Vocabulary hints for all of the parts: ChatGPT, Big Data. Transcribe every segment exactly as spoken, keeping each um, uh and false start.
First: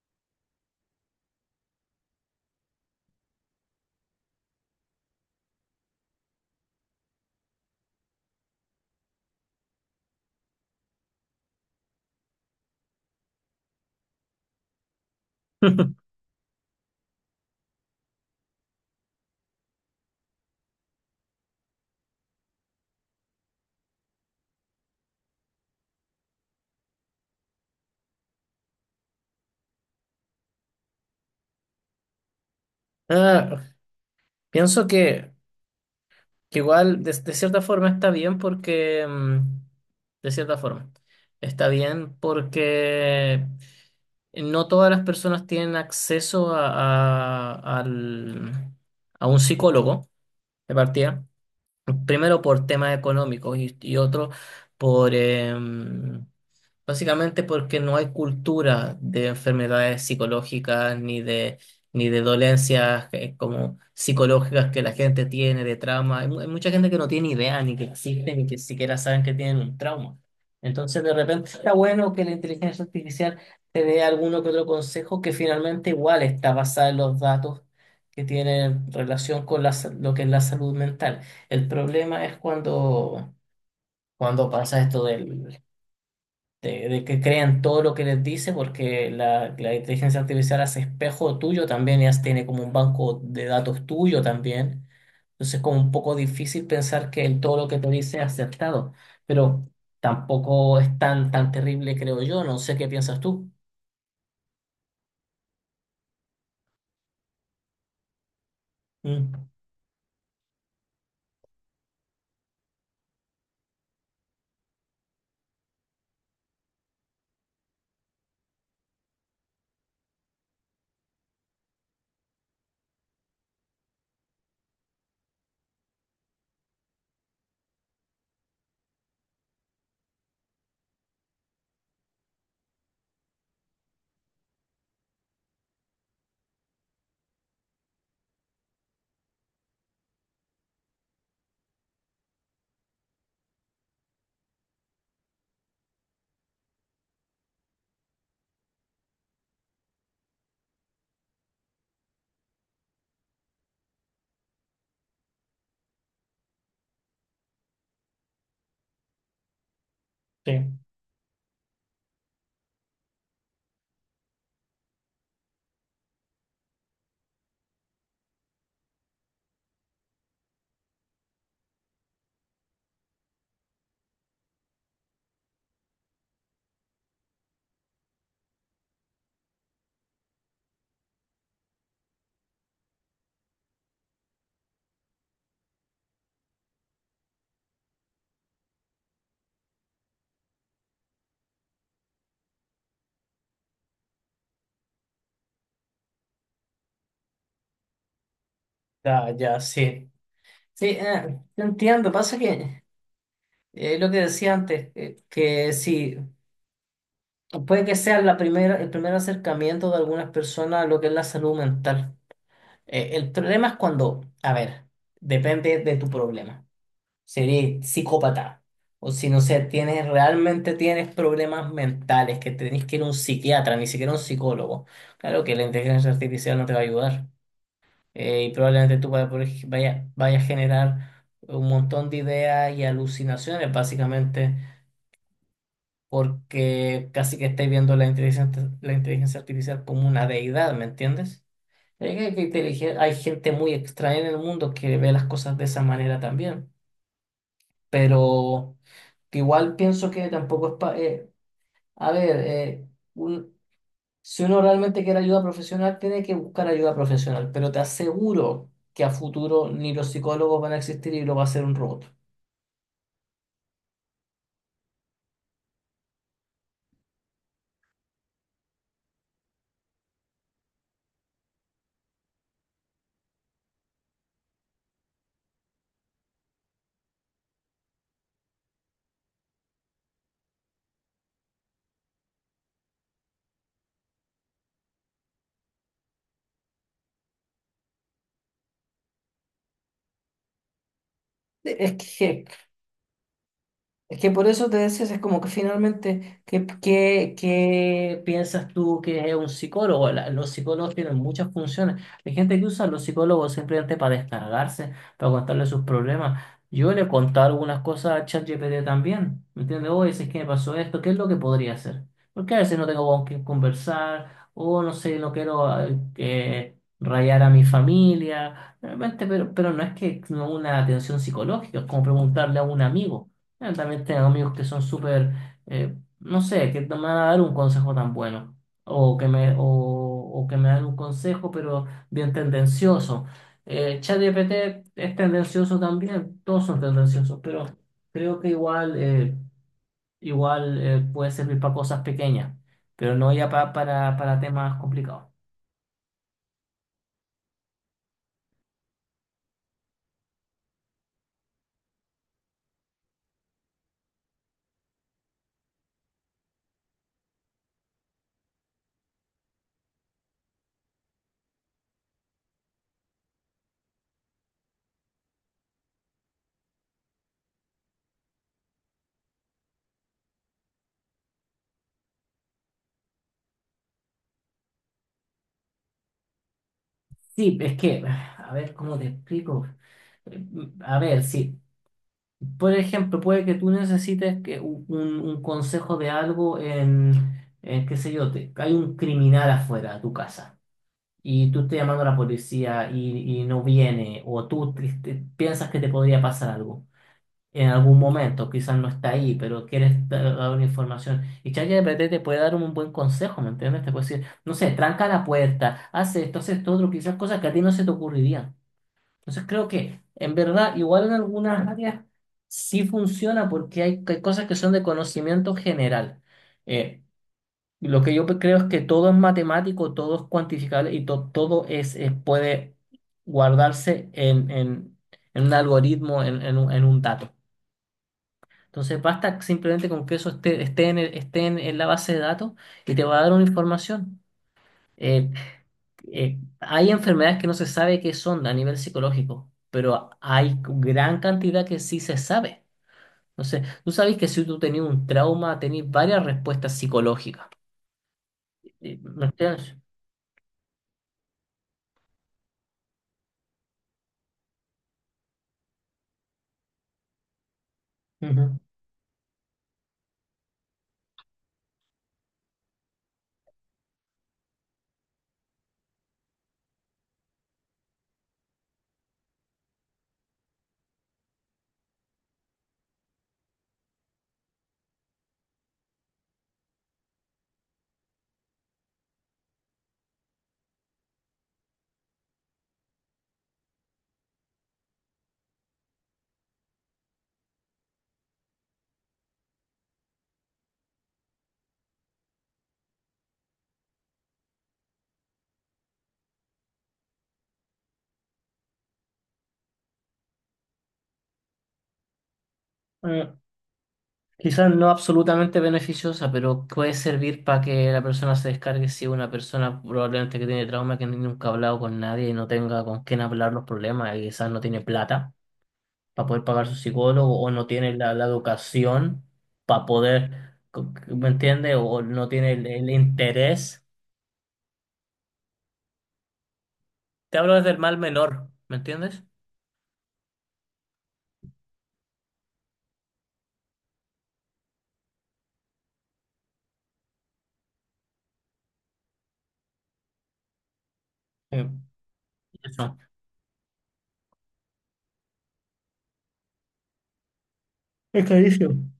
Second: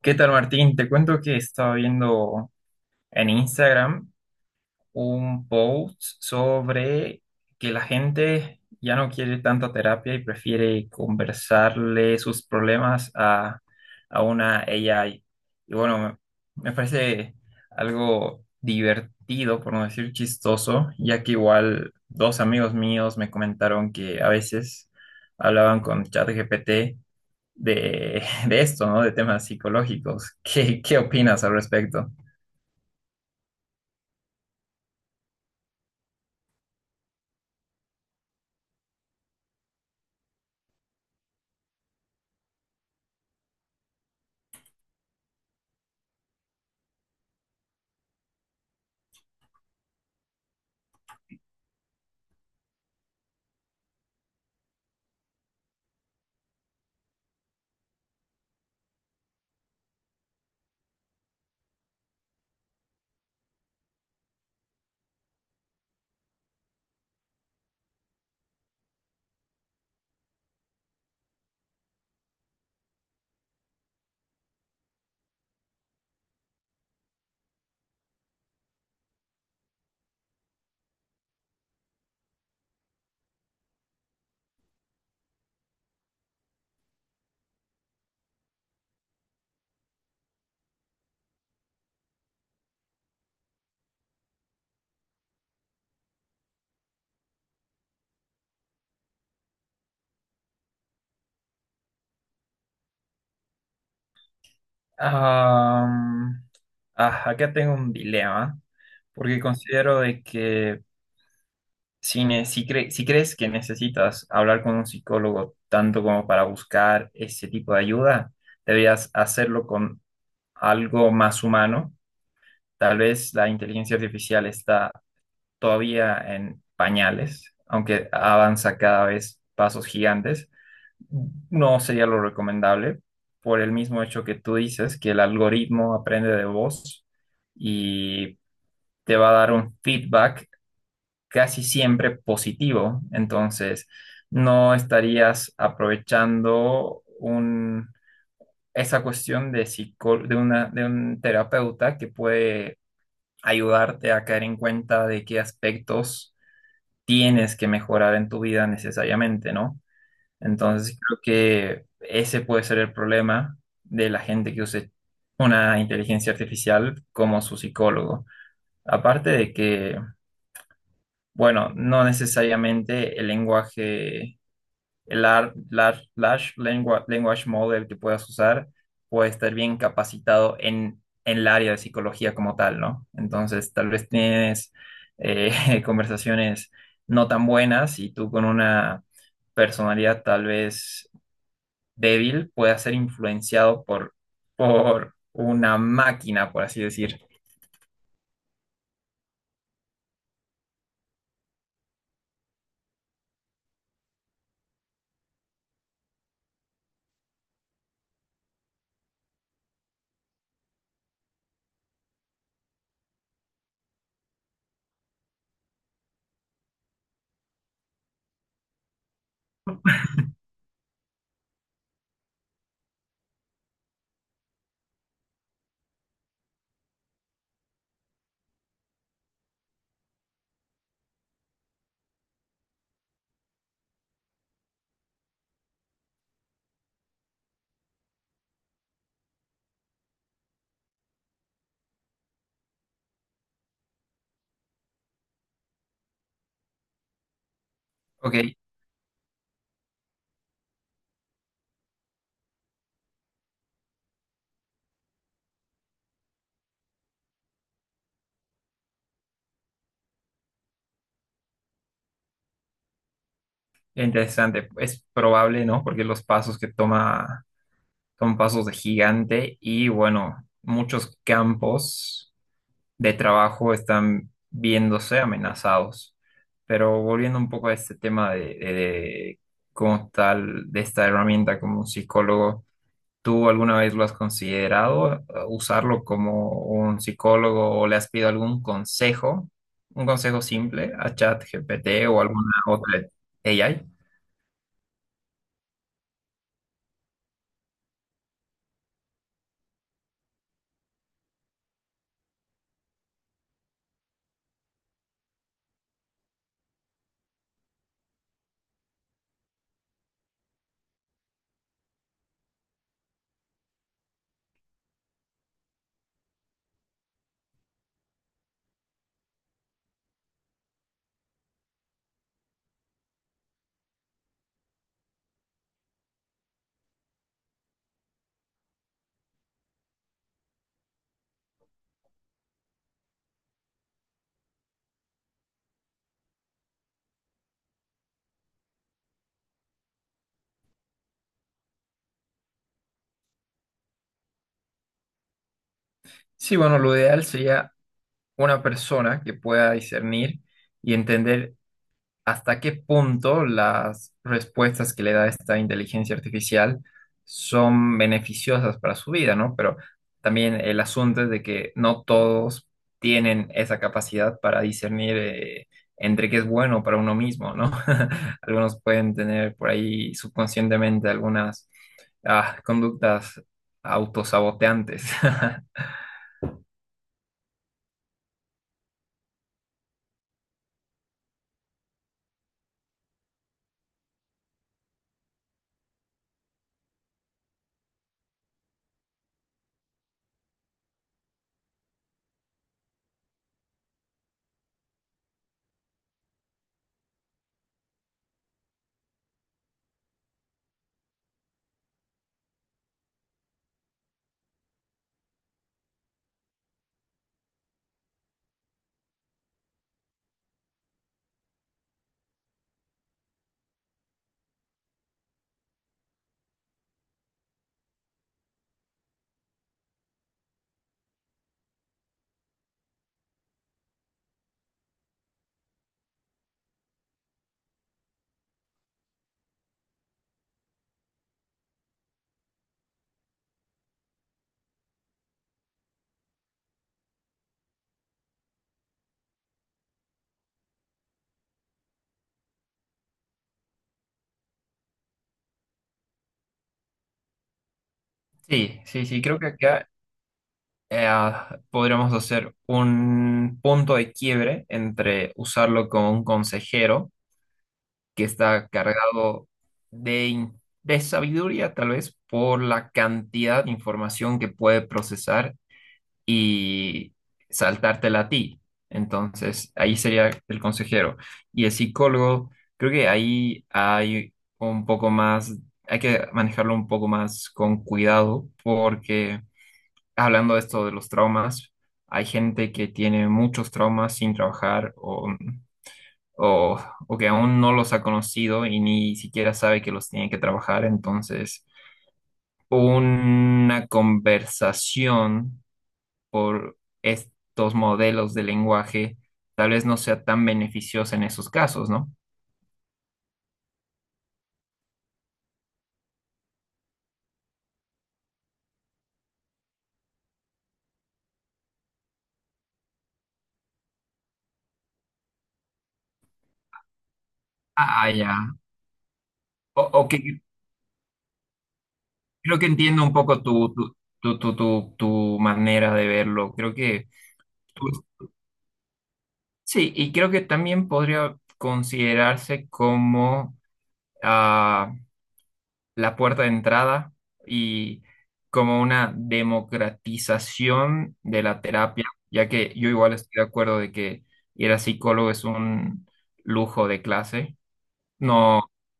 ¿Qué tal, Martín? Te cuento que estaba viendo en Instagram un post sobre que la gente ya no quiere tanta terapia y prefiere conversarle sus problemas a, a una A I. Y bueno, me me parece algo divertido, por no decir chistoso, ya que igual dos amigos míos me comentaron que a veces hablaban con ChatGPT de, de esto, ¿no? De temas psicológicos. ¿Qué, qué opinas al respecto? Ah, pienso que, que igual de, de cierta forma está bien porque, mm, de cierta forma, está bien porque no todas las personas tienen acceso a, a, al- a un psicólogo de partida. Primero por temas económicos y, y otro por, em, básicamente porque no hay cultura de enfermedades psicológicas ni de, ni de dolencias eh, como psicológicas que la gente tiene, de trauma. Hay, mu- hay mucha gente que no tiene idea ni que existen ni que siquiera saben que tienen un trauma. Entonces, de repente está bueno que la inteligencia artificial te dé alguno que otro consejo que finalmente igual está basada en los datos que tienen relación con la, sa- lo que es la salud mental. El problema es cuando, cuando pasa esto del de, de que crean todo lo que les dice, porque la, la inteligencia artificial hace espejo tuyo también, ya tiene como un banco de datos tuyo también. Entonces es como un poco difícil pensar que el- todo lo que te dice es acertado, pero tampoco es tan, tan terrible, creo yo. No sé qué piensas tú. Am, ah, Acá tengo un dilema, porque Mm, considero de que si, ne- si, cre- si crees que necesitas hablar con un psicólogo tanto como para buscar ese tipo de ayuda, deberías hacerlo con algo más humano. Tal vez la inteligencia artificial está todavía en pañales, aunque avanza cada vez pasos gigantes. No sería lo recomendable por el mismo hecho que tú dices, que el algoritmo aprende de vos y te va a dar un feedback casi siempre positivo. Entonces, no estarías aprovechando un, esa cuestión de, psico- de, una, de un terapeuta que puede ayudarte a caer en cuenta de qué aspectos tienes que mejorar en tu vida necesariamente, ¿no? sí, Entonces creo que ese puede ser el problema de la gente que use una inteligencia artificial como su psicólogo. Aparte de que, bueno, no necesariamente el lenguaje, el lar- lar- large, lengua- language model que puedas usar puede estar bien capacitado en, en el área de psicología como tal, ¿no? Entonces tal vez tienes eh, conversaciones no tan buenas y tú con una personalidad tal vez débil pueda ser influenciado por, por una máquina, por así decir. ya, ya, sí. Sí, eh, te entiendo. Pasa que eh, lo que decía antes, eh, que si puede que sea la primera, el primer acercamiento de algunas personas a lo que es la salud mental. Eh, el problema es cuando, a ver, depende de tu problema. Sería eres psicópata o si no sé, tienes realmente tienes problemas mentales que tenés que ir a un psiquiatra, ni siquiera un psicólogo. Claro que la inteligencia artificial no te va a ayudar. Eh, y probablemente tú vaya, por ej- vaya, vaya a generar un montón de ideas y alucinaciones, básicamente, porque casi que estáis viendo la inteligencia, la inteligencia artificial como una deidad, ¿me entiendes? Es que- hay que intelige- Hay gente muy extraña en el mundo que ve las cosas de esa manera también, Ok, pero que igual pienso que tampoco es pa- eh, a ver, eh, un- si uno realmente quiere ayuda profesional, tiene que buscar ayuda profesional, pero te aseguro que a futuro ni los psicólogos van a existir y lo va a hacer un robot. interesante. Es probable, ¿no? Porque los pasos que toma son pasos de gigante y bueno, muchos campos de trabajo están viéndose amenazados. Pero volviendo un poco a este tema de, de- de cómo tal, de esta herramienta como un psicólogo. ¿Tú alguna vez lo has considerado eh, usarlo como un psicólogo o le has pedido algún consejo, un consejo simple a Es ChatGPT o que alguna otra A I? Es que por eso te decías, es como que finalmente, ¿qué, qué, qué piensas tú que es un psicólogo? La- los psicólogos tienen muchas funciones. Hay gente que usa a los psicólogos simplemente para descargarse, para contarle sus problemas. Yo le he contado algunas cosas a ChatGPT también, ¿me entiendes? Oye, si es que me pasó esto, ¿qué es lo que podría hacer? Porque a veces no tengo con quién conversar, o no sé, no quiero eh, que rayar a mi familia, realmente, pero, pero no es que no una atención psicológica, es como preguntarle a un amigo. Yo también tengo amigos que son súper, eh, no sé, que no me van a dar un consejo tan bueno. O que me, o, o que me dan un consejo, pero bien tendencioso. Eh, ChatGPT es tendencioso también, todos son tendenciosos, pero creo que igual, eh, igual eh, puede servir para cosas pequeñas, pero no ya pa- para, para temas complicados. Sí, bueno, lo ideal sería una persona que pueda discernir y entender hasta qué punto las respuestas que le da esta inteligencia artificial son beneficiosas para su vida, ¿no? Pero también el asunto es de que no todos tienen esa capacidad para discernir eh, entre qué es bueno para uno mismo, ¿no? Algunos pueden tener por ahí subconscientemente algunas ah, conductas autosaboteantes. Sí, es que, a ver, ¿cómo te explico? Eh, A ver, sí. Por ejemplo, puede que tú necesites que u- un, un consejo de algo en, en, qué sé yo, te, hay un criminal afuera de tu casa y tú estás llamando a la policía y, y no viene, o tú te- te- piensas que te podría pasar algo en algún momento, quizás no está ahí, pero quieres dar dar una información. Y ChatGPT te puede dar un buen consejo, ¿me entiendes? Te puede decir, no sé, tranca la puerta, haz esto, haz esto, otro, quizás cosas que a ti no se te ocurrirían. Entonces creo que en verdad igual en algunas áreas sí funciona porque hay, hay cosas que son de conocimiento general. Eh, lo que yo pe- Creo es que todo es matemático, todo es cuantificable y to- todo es, eh, puede guardarse en, en, en un algoritmo, en, en un, en un dato. Entonces basta simplemente con que eso esté, esté en el- esté en, en la base de datos y te va a dar una información. Eh, eh, Hay enfermedades que no se sabe qué son a nivel psicológico, pero hay gran cantidad que sí se sabe. Entonces, tú sabes que si tú tenías un trauma, tenías varias respuestas psicológicas. Sí, Eh, sí, sí, ¿Me creo que entiendes? acá eh, podríamos hacer un punto de quiebre entre usarlo como un consejero que Ujú. está cargado de, in- de sabiduría, tal vez por la cantidad de información que puede procesar y saltártela a ti. Entonces, ahí sería el consejero. Y el psicólogo, creo que ahí hay un poco más, hay que manejarlo un poco más con cuidado porque hablando de esto de los traumas, hay gente que tiene muchos traumas sin trabajar o, o, o que aún no los ha conocido y ni siquiera sabe que los tiene que trabajar. Entonces, una conversación por estos modelos de lenguaje tal vez no sea tan beneficiosa en esos casos, ¿no? Eh, Quizás no absolutamente beneficiosa, pero puede servir para que la persona se descargue si es una persona probablemente que tiene trauma, que nunca ha hablado con nadie y no tenga con quién hablar los problemas y quizás no tiene plata para poder pagar su psicólogo o no tiene Ah, la, la ya. educación O, para o que poder, co- ¿me entiendes? O no tiene creo el, que el entiendo un poco tu, interés. tu, tu, tu, tu tu manera de verlo. Creo que Te hablo desde el tú mal menor, ¿me entiendes? sí, y creo que también podría considerarse como ah, la puerta de entrada y como una democratización de Sí. la terapia, ya que yo Eso. igual estoy de acuerdo de que ir a psicólogo es un lujo de clase. Es No clarísimo.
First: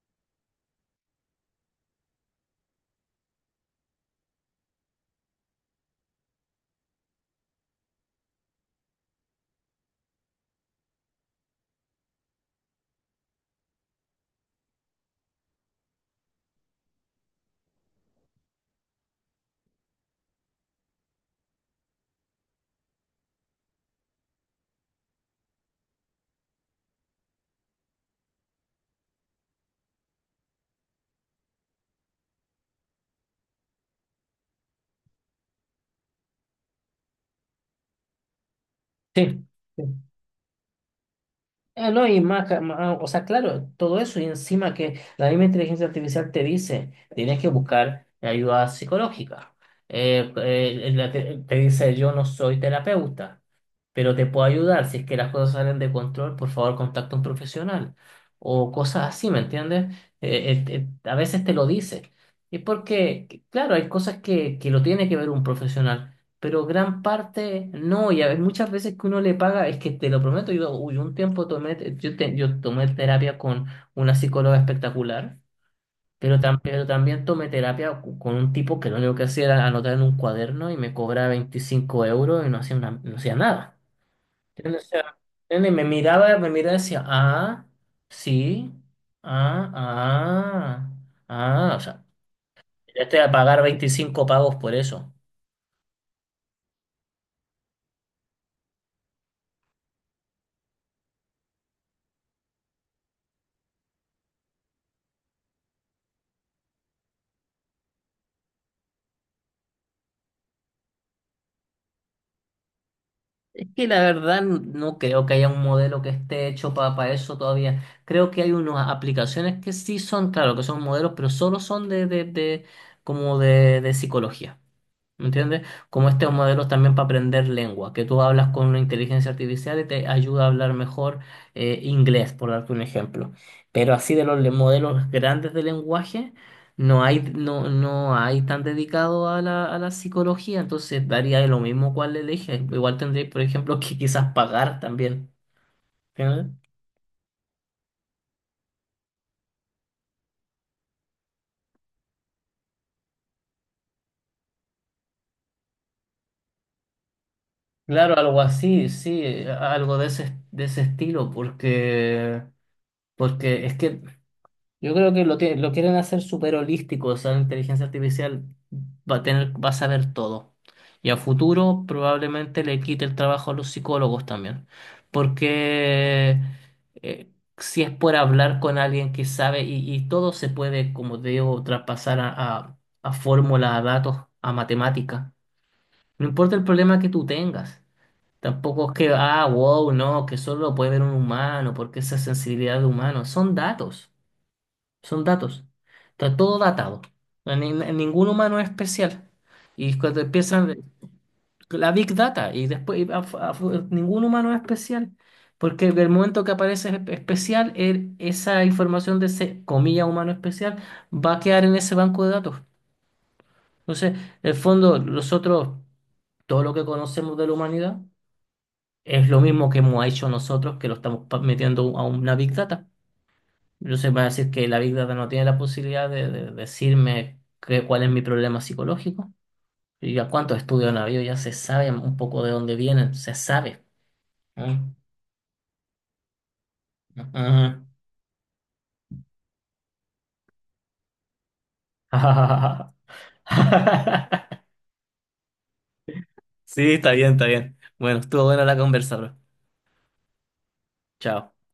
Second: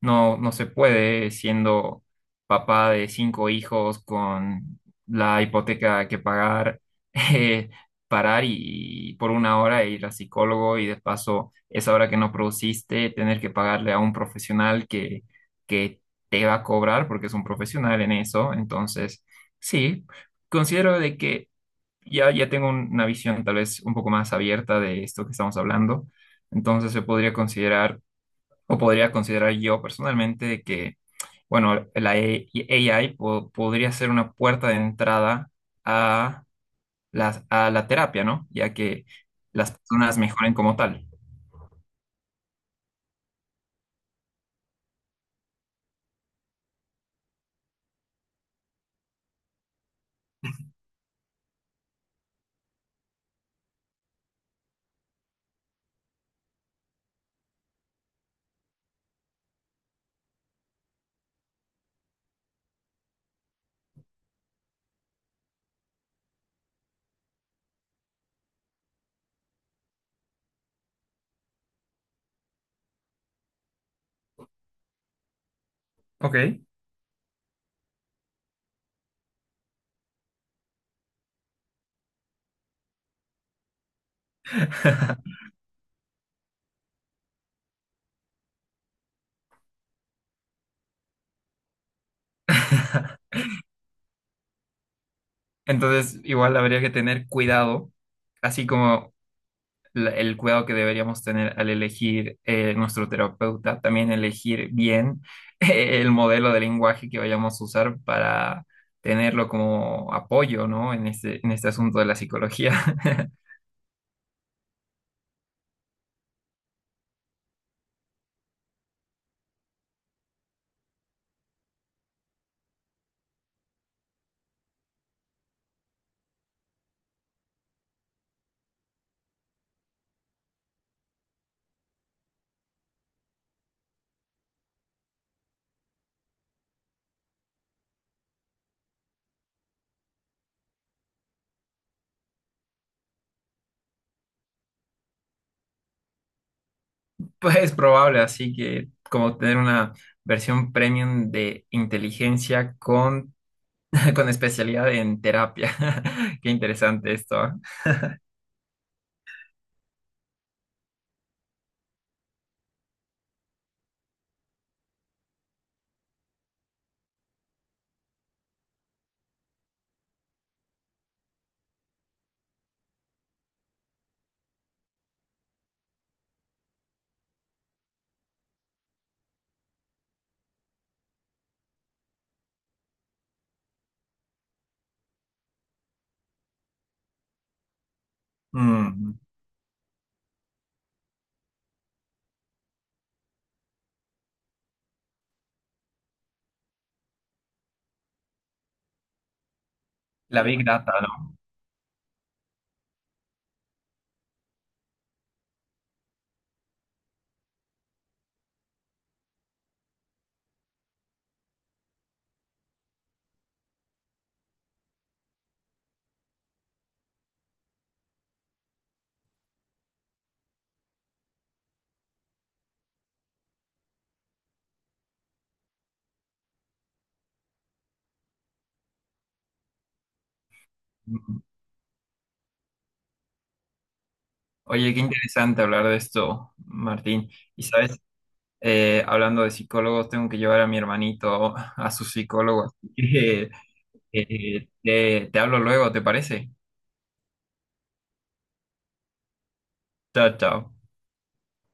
no, no se puede siendo papá de cinco hijos con la hipoteca que pagar, eh, parar y, y por una hora ir al psicólogo y de paso esa hora que no produciste tener que pagarle a un profesional que, que te va a cobrar porque es un profesional en eso. Entonces, sí, considero de que ya, ya tengo un- una visión tal vez un poco más abierta de esto que estamos hablando. Entonces se podría considerar o podría considerar yo personalmente de que, bueno, la E- A I po- podría ser una puerta de entrada a las- a la terapia, ¿no? Ya que Sí. las personas mejoren como tal. Eh, no, y más, ca- ma- ah, O sea, claro, todo eso y encima que la misma inteligencia artificial te dice, tienes que buscar ayuda psicológica. Eh, eh, la te, te dice, yo no soy terapeuta, pero te puedo ayudar. Si es que las cosas salen de control, por favor, contacta a un profesional. O cosas así, ¿me entiendes? Eh, eh, eh, a veces te lo dice. Y porque, claro, hay cosas que, que lo tiene que ver un profesional pero gran parte no, y a veces, muchas veces que uno le paga, es que te lo prometo, yo hubo un tiempo tomé, te- yo, te- yo tomé terapia con una psicóloga espectacular, pero, tam- Ok. pero también tomé terapia cu- con un tipo que lo único que hacía era anotar en un cuaderno y me cobraba veinticinco euros y no hacía, una- no hacía nada. ¿Entiendes? O sea, ¿entiendes? me miraba, me miraba y decía, ah, sí, ah, ah, ah, o sea, ya estoy a pagar veinticinco pagos por eso. Entonces, igual habría que tener cuidado, así como la- el cuidado que deberíamos tener al elegir eh, nuestro terapeuta, también elegir bien el modelo de lenguaje que vayamos a usar para tenerlo como apoyo, ¿no? En este, en este asunto de la psicología. Es que la verdad no creo que haya un modelo que esté hecho para, eso todavía. Creo que hay unas aplicaciones que sí son, claro, que son modelos, pero solo son de, de, de- como de, de psicología. ¿Me entiendes? Como estos modelos también para aprender lengua, que tú hablas con una inteligencia artificial y te ayuda a hablar mejor eh, inglés, por darte un ejemplo. Pero así de los le- modelos grandes de lenguaje, no hay, no, no hay tan dedicado a la, a la psicología, entonces daría lo mismo cuál elige. Igual tendréis, por ejemplo, que quizás pagar también. ¿Entiendes? Pues es probable, así que como tener una versión premium de inteligencia con, con especialidad en terapia. Qué interesante esto, ¿eh? Claro, algo así, sí, algo de ese, de ese estilo, porque... Porque es que yo creo que lo, tie- lo quieren hacer súper holístico, o sea, la inteligencia artificial va a tener, va a saber todo. Y a futuro probablemente le quite el trabajo a los psicólogos también. Porque eh, si es por hablar con alguien que sabe y, y todo se puede, como te digo, traspasar a, a, a fórmulas, a datos, a matemática. No importa el problema que tú tengas. Tampoco es que, Mm, ah, wow, no, que solo lo puede ver un humano, porque esa sensibilidad de humano. Son datos. Son datos. Está todo datado. Ni- ni- ningún humano es especial. Y cuando la Big empiezan Data, ¿no? la Big Data, y después y a- a- ningún humano es especial. Porque el momento que aparece espe- especial, el- esa información de ese, comilla, humano especial, va a quedar en ese banco de datos. Entonces, en el fondo, nosotros, todo lo que conocemos de la humanidad, es lo mismo que hemos hecho nosotros, que lo estamos pa- metiendo a una Big Data. Yo sé, va a decir que la Big Data no tiene la posibilidad de, de decirme qué- cuál es mi problema psicológico. Y a cuántos estudios han habido, ya Mm. se sabe un poco de dónde vienen, se sabe. Mm, Oye, qué interesante hablar de esto, Martín. Y ujú. sabes, eh, hablando de psicólogos, tengo que llevar a mi hermanito a su psicólogo. Así que eh, te, te hablo luego, ¿te parece? Sí, está bien, está bien. Bueno, estuvo buena la conversa, bro. Chao, chao. Chao.